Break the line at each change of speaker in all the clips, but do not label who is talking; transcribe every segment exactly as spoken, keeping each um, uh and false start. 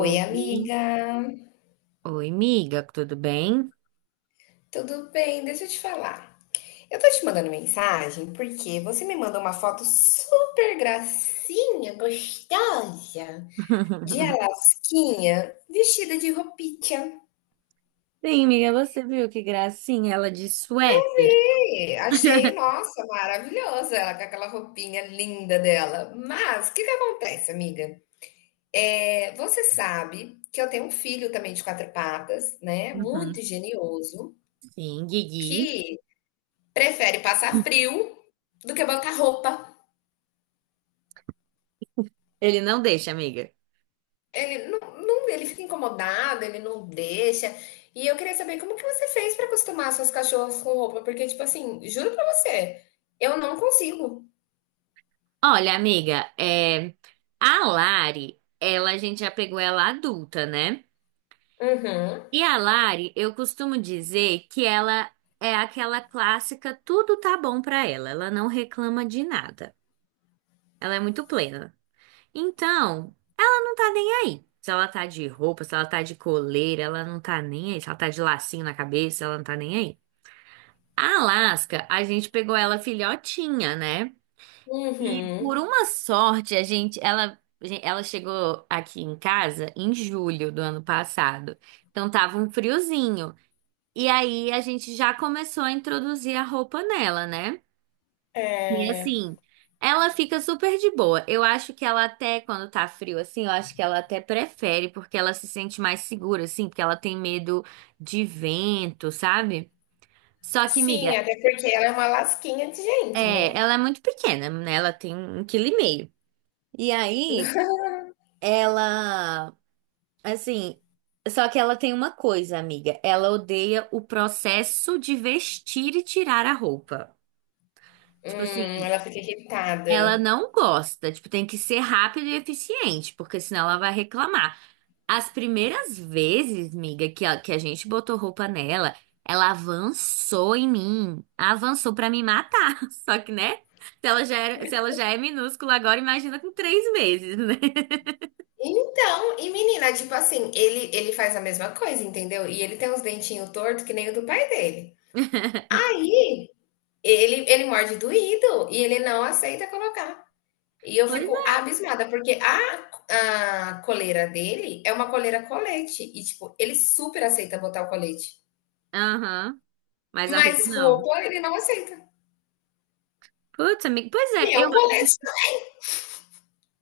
Oi, amiga.
oi, miga, tudo bem?
Tudo bem? Deixa eu te falar. Eu tô te mandando mensagem porque você me mandou uma foto super gracinha, gostosa, de Alasquinha, vestida de roupinha.
Sim, miga, você viu que gracinha ela de suéter.
E achei, nossa, maravilhosa ela com aquela roupinha linda dela. Mas o que que acontece, amiga? É, você sabe que eu tenho um filho também de quatro patas, né?
Uhum.
Muito genioso,
Sim, Guigui.
que prefere passar frio do que bancar roupa.
Ele não deixa, amiga.
Ele não, não- ele fica incomodado, ele não deixa. E eu queria saber como que você fez para acostumar suas cachorras com roupa, porque tipo assim, juro pra você, eu não consigo.
Olha, amiga, é, a Lari, ela, a gente já pegou ela adulta, né?
Uhum.
E a Lari, eu costumo dizer que ela é aquela clássica, tudo tá bom pra ela, ela não reclama de nada, ela é muito plena. Então, não tá nem aí. Se ela tá de roupa, se ela tá de coleira, ela não tá nem aí. Se ela tá de lacinho na cabeça, ela não tá nem aí. A Alaska, a gente pegou ela filhotinha, né? E por
Uhum.
uma sorte, a gente, ela, ela chegou aqui em casa em julho do ano passado. Então tava um friozinho. E aí a gente já começou a introduzir a roupa nela, né? E
É,
assim, ela fica super de boa. Eu acho que ela até, quando tá frio assim, eu acho que ela até prefere, porque ela se sente mais segura, assim, porque ela tem medo de vento, sabe? Só que,
sim,
miga,
até porque ela é uma lasquinha de gente,
é,
né?
ela é muito pequena, né? Ela tem um quilo e meio. E aí, ela, assim, só que ela tem uma coisa, amiga. Ela odeia o processo de vestir e tirar a roupa. Tipo
Hum,
assim.
ela fica
Ela
irritada.
não gosta, tipo, tem que ser rápido e eficiente, porque senão ela vai reclamar. As primeiras vezes, miga, que a, que a gente botou roupa nela, ela avançou em mim, avançou pra me matar. Só que, né? Se ela já era, se ela já é minúscula agora, imagina com três meses, né?
Então, e menina, tipo assim, ele ele faz a mesma coisa, entendeu? E ele tem uns dentinhos tortos que nem o do pai dele. Aí, ele ele morde doído e ele não aceita colocar. E eu
Pois
fico
é.
abismada, porque a a coleira dele é uma coleira colete e, tipo, ele super aceita botar o colete,
Aham. Mas a roupa
mas
não.
roupa ele não aceita.
Putz, amiga. Pois é,
E é um colete.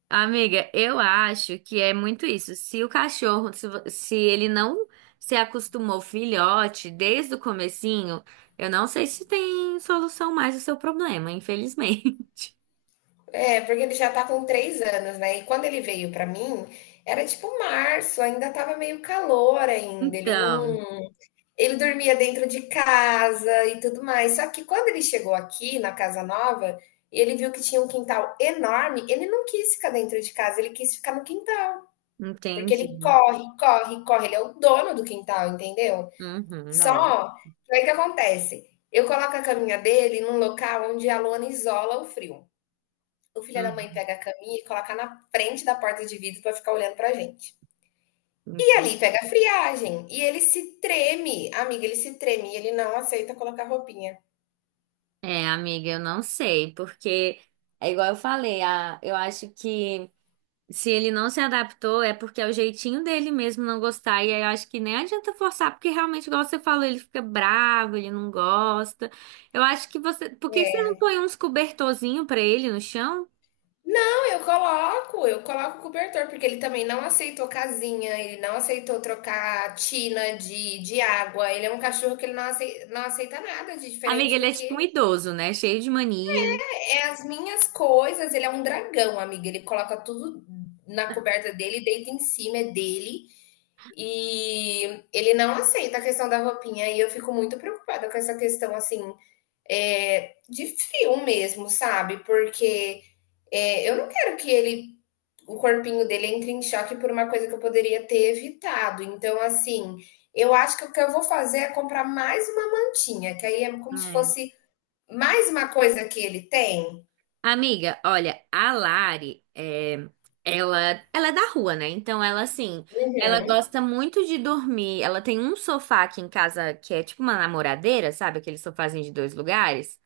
amiga, eu acho que é muito isso. Se o cachorro, se, vo- se ele não se acostumou filhote desde o comecinho, eu não sei se tem solução mais o seu problema, infelizmente.
É, porque ele já tá com três anos, né, e quando ele veio pra mim, era tipo março, ainda estava meio calor ainda, ele
Então,
não ele dormia dentro de casa e tudo mais. Só que quando ele chegou aqui na casa nova, e ele viu que tinha um quintal enorme, ele não quis ficar dentro de casa, ele quis ficar no quintal. Porque
entendi.
ele corre, corre, corre. Ele é o dono do quintal, entendeu?
Uhum, da hora.
Só que aí que acontece? Eu coloco a caminha dele num local onde a lona isola o frio. O filho da mãe
Uhum,
pega a caminha e coloca na frente da porta de vidro para ficar olhando pra gente. E
ent-
ali pega a friagem. E ele se treme, amiga, ele se treme. E ele não aceita colocar roupinha.
é, amiga, eu não sei, porque é igual eu falei, a, eu acho que se ele não se adaptou, é porque é o jeitinho dele mesmo não gostar. E aí eu acho que nem adianta forçar, porque realmente, igual você falou, ele fica bravo, ele não gosta. Eu acho que você. Por que que você não põe uns cobertorzinho pra ele no chão?
Não, eu coloco, eu coloco o cobertor, porque ele também não aceitou casinha, ele não aceitou trocar tina de, de água. Ele é um cachorro que ele não aceita, não aceita nada de
Amiga,
diferente
ele
do
é tipo um
que
idoso, né? Cheio de mania.
é as minhas coisas. Ele é um dragão, amiga. Ele coloca tudo na coberta dele, deita em cima, é dele. E ele não aceita a questão da roupinha. E eu fico muito preocupada com essa questão, assim, é, de frio mesmo, sabe? Porque. É, eu não quero que ele o corpinho dele entra em choque por uma coisa que eu poderia ter evitado. Então, assim, eu acho que o que eu vou fazer é comprar mais uma mantinha, que aí é como se
É.
fosse mais uma coisa que ele tem.
Amiga, olha, a Lari, é, ela, ela é da rua, né? Então ela, assim, ela
Uhum.
gosta muito de dormir. Ela tem um sofá aqui em casa que é tipo uma namoradeira, sabe? Aquele sofazinho de dois lugares.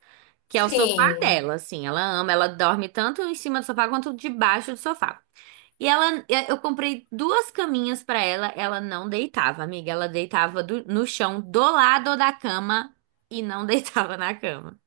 Que é o sofá
Sim.
dela, assim. Ela ama, ela dorme tanto em cima do sofá quanto debaixo do sofá. E ela, eu comprei duas caminhas pra ela, ela não deitava, amiga. Ela deitava do- no chão do lado da cama e não deitava na cama.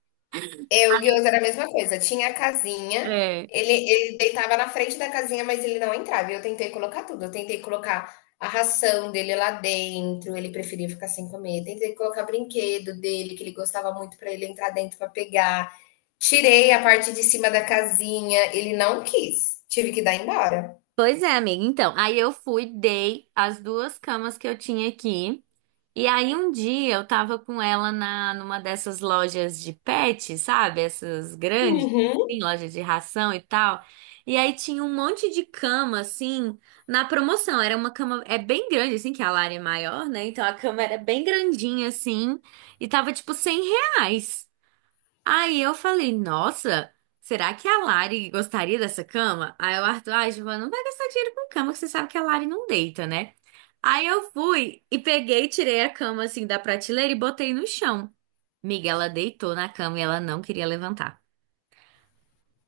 Eu, o Guioso era a mesma coisa, tinha a casinha.
É.
Ele, ele deitava na frente da casinha, mas ele não entrava. E eu tentei colocar tudo. Eu tentei colocar a ração dele lá dentro, ele preferia ficar sem comer. Tentei colocar brinquedo dele, que ele gostava muito, para ele entrar dentro para pegar. Tirei a parte de cima da casinha, ele não quis. Tive que dar embora.
Pois é, amiga. Então, aí eu fui, dei as duas camas que eu tinha aqui. E aí um dia eu tava com ela na numa dessas lojas de pet, sabe? Essas grandes, assim,
Uhum.
lojas de ração e tal. E aí tinha um monte de cama assim na promoção. Era uma cama é bem grande assim, que a Lara é maior, né? Então a cama era bem grandinha assim e tava tipo cem reais. Aí eu falei, nossa, será que a Lari gostaria dessa cama? Aí o Arthur, ai, Giovana, não vai gastar dinheiro com cama, que você sabe que a Lari não deita, né? Aí eu fui e peguei, tirei a cama assim da prateleira e botei no chão. Miga, ela deitou na cama e ela não queria levantar.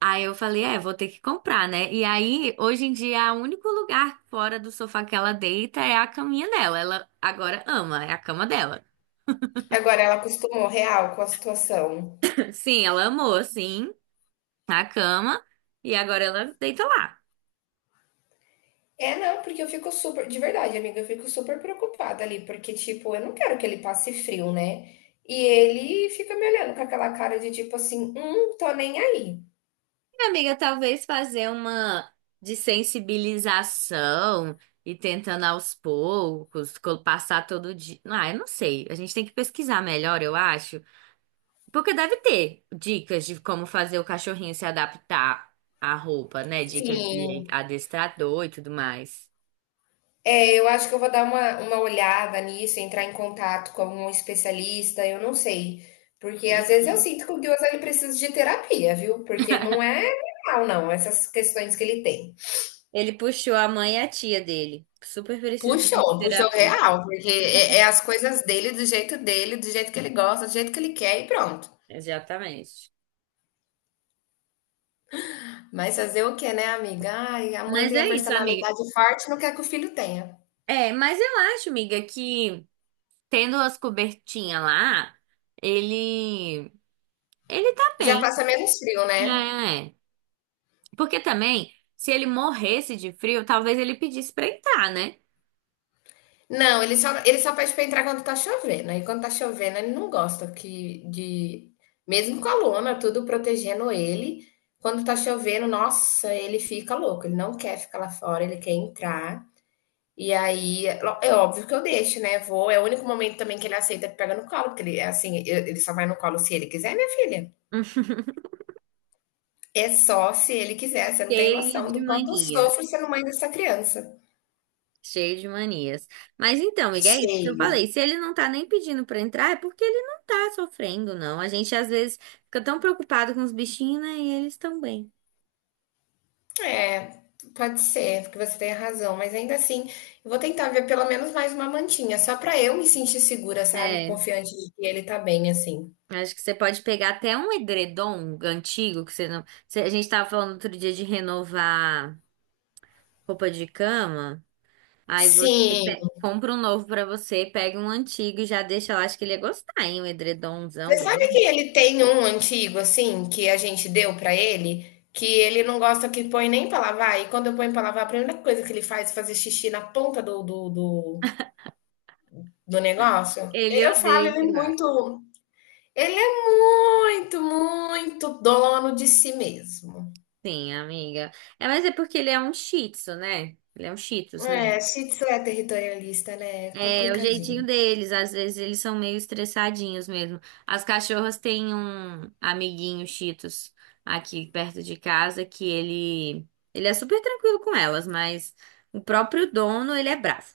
Aí eu falei, é, vou ter que comprar, né? E aí, hoje em dia, o único lugar fora do sofá que ela deita é a caminha dela. Ela agora ama, é a cama dela.
Agora ela acostumou real com a situação.
Sim, ela amou, sim, a cama. E agora ela deita lá.
É, não, porque eu fico super, de verdade, amiga, eu fico super preocupada ali, porque, tipo, eu não quero que ele passe frio, né? E ele fica me olhando com aquela cara de tipo assim, hum, tô nem aí.
Amiga, talvez fazer uma desensibilização e tentando aos poucos, co- passar todo dia. Ah, eu não sei. A gente tem que pesquisar melhor, eu acho. Porque deve ter dicas de como fazer o cachorrinho se adaptar à roupa, né? Dica de
Sim,
adestrador e tudo mais.
é, eu acho que eu vou dar uma, uma olhada nisso, entrar em contato com algum especialista, eu não sei. Porque às vezes eu
Uhum.
sinto que o Gyoza ele precisa de terapia, viu? Porque não é real, não, essas questões que ele tem.
Ele puxou a mãe e a tia dele. Super precisando de
Puxou, puxou
terapia.
real, porque é, é as coisas dele, do jeito dele, do jeito que ele gosta, do jeito que ele quer e pronto.
Exatamente.
Mas fazer o quê, né, amiga? Ai, a mãe
Mas
tem a
é isso, amiga.
personalidade forte, não quer que o filho tenha.
É, mas eu acho, amiga, que tendo as cobertinhas lá, ele ele tá
Já
bem,
passa menos frio, né?
né? Porque também, se ele morresse de frio, talvez ele pedisse pra entrar, né?
Não, ele só, ele só pede pra entrar quando tá chovendo. Aí quando tá chovendo, ele não gosta que de. Mesmo com a lona, tudo protegendo ele. Quando tá chovendo, nossa, ele fica louco. Ele não quer ficar lá fora, ele quer entrar. E aí, é é óbvio que eu deixo, né? Vou. É o único momento também que ele aceita que pega no colo, porque ele, é assim, eu- ele só vai no colo se ele quiser, minha filha.
Hum.
É só se ele quiser. Você não tem
Cheio
noção
de
do quanto eu
manias,
sofro sendo mãe dessa criança.
cheio de manias. Mas então, amiga, é isso que eu
Cheio.
falei. Se ele não tá nem pedindo pra entrar, é porque ele não tá sofrendo, não. A gente às vezes fica tão preocupado com os bichinhos, né? E eles estão bem.
É, pode ser, porque você tem razão, mas ainda assim, eu vou tentar ver pelo menos mais uma mantinha, só para eu me sentir segura, sabe?
É,
Confiante de que ele tá bem, assim.
acho que você pode pegar até um edredom antigo que você não. você- A gente tava falando outro dia de renovar. Roupa de cama? Aí você
Sim.
pe- compra um novo pra você, pega um antigo e já deixa lá. Acho que ele ia gostar, hein? Um
Você
edredomzão
sabe que
grande.
ele tem um antigo, assim, que a gente deu pra ele, que ele não gosta que põe nem pra lavar, e quando eu ponho pra lavar, a primeira coisa que ele faz é fazer xixi na ponta do, do, do, do negócio?
Ele
Eu falo,
odeia
ele é
que lá.
muito. Ele é muito, muito dono de si mesmo.
Sim, amiga. É, mas é porque ele é um shih tzu, né? Ele é um shih tzus, né?
É, Shih Tzu é territorialista, né? É
É, o
complicadinho.
jeitinho deles. Às vezes eles são meio estressadinhos mesmo. As cachorras têm um amiguinho shih tzus aqui perto de casa que ele... Ele é super tranquilo com elas, mas o próprio dono, ele é bravo.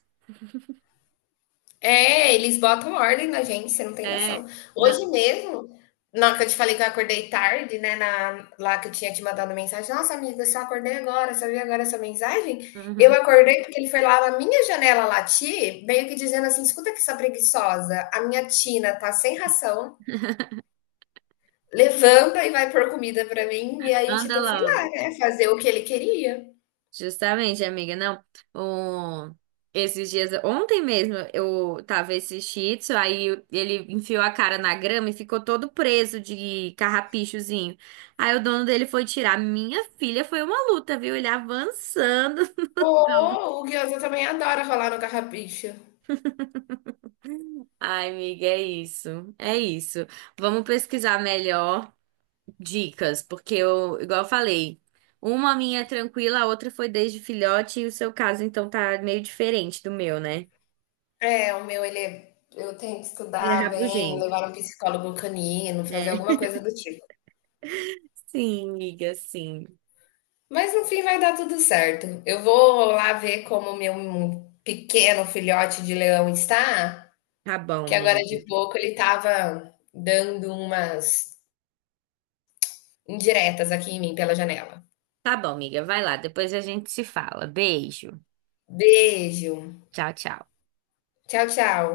É, eles botam ordem na gente, você não tem
É,
noção.
não.
Hoje mesmo, na hora que eu te falei que eu acordei tarde, né? Na, lá que eu tinha te mandado mensagem, nossa amiga, eu só acordei agora, só vi agora essa mensagem. Eu
Uhum.
acordei porque ele foi lá na minha janela latir, meio que dizendo assim: escuta que sua preguiçosa, a minha tina tá sem ração, levanta e vai pôr comida pra mim. E aí, tipo,
Anda
eu fui lá,
logo.
né? Fazer o que ele queria.
Justamente, amiga. Não, o- esses dias, ontem mesmo, eu tava esse Shih Tzu, aí ele enfiou a cara na grama e ficou todo preso de carrapichozinho. Aí o dono dele foi tirar. Minha filha foi uma luta, viu? Ele avançando.
Oh, o Guiosa também adora rolar no carrapicho.
Ai, amiga, é isso. É isso. Vamos pesquisar melhor dicas, porque eu, igual eu falei, uma minha é tranquila, a outra foi desde filhote, e o seu caso, então, tá meio diferente do meu, né?
É, o meu ele é eu tenho que
Ele é
estudar bem,
rabugento,
levar um psicólogo canino, fazer
né?
alguma coisa do tipo.
Sim, amiga, sim.
Mas no fim vai dar tudo certo. Eu vou lá ver como o meu pequeno filhote de leão está,
Tá bom,
porque agora de
amiga.
pouco ele estava dando umas indiretas aqui em mim pela janela.
Tá bom, amiga, vai lá, depois a gente se fala. Beijo.
Beijo.
Tchau, tchau.
Tchau, tchau.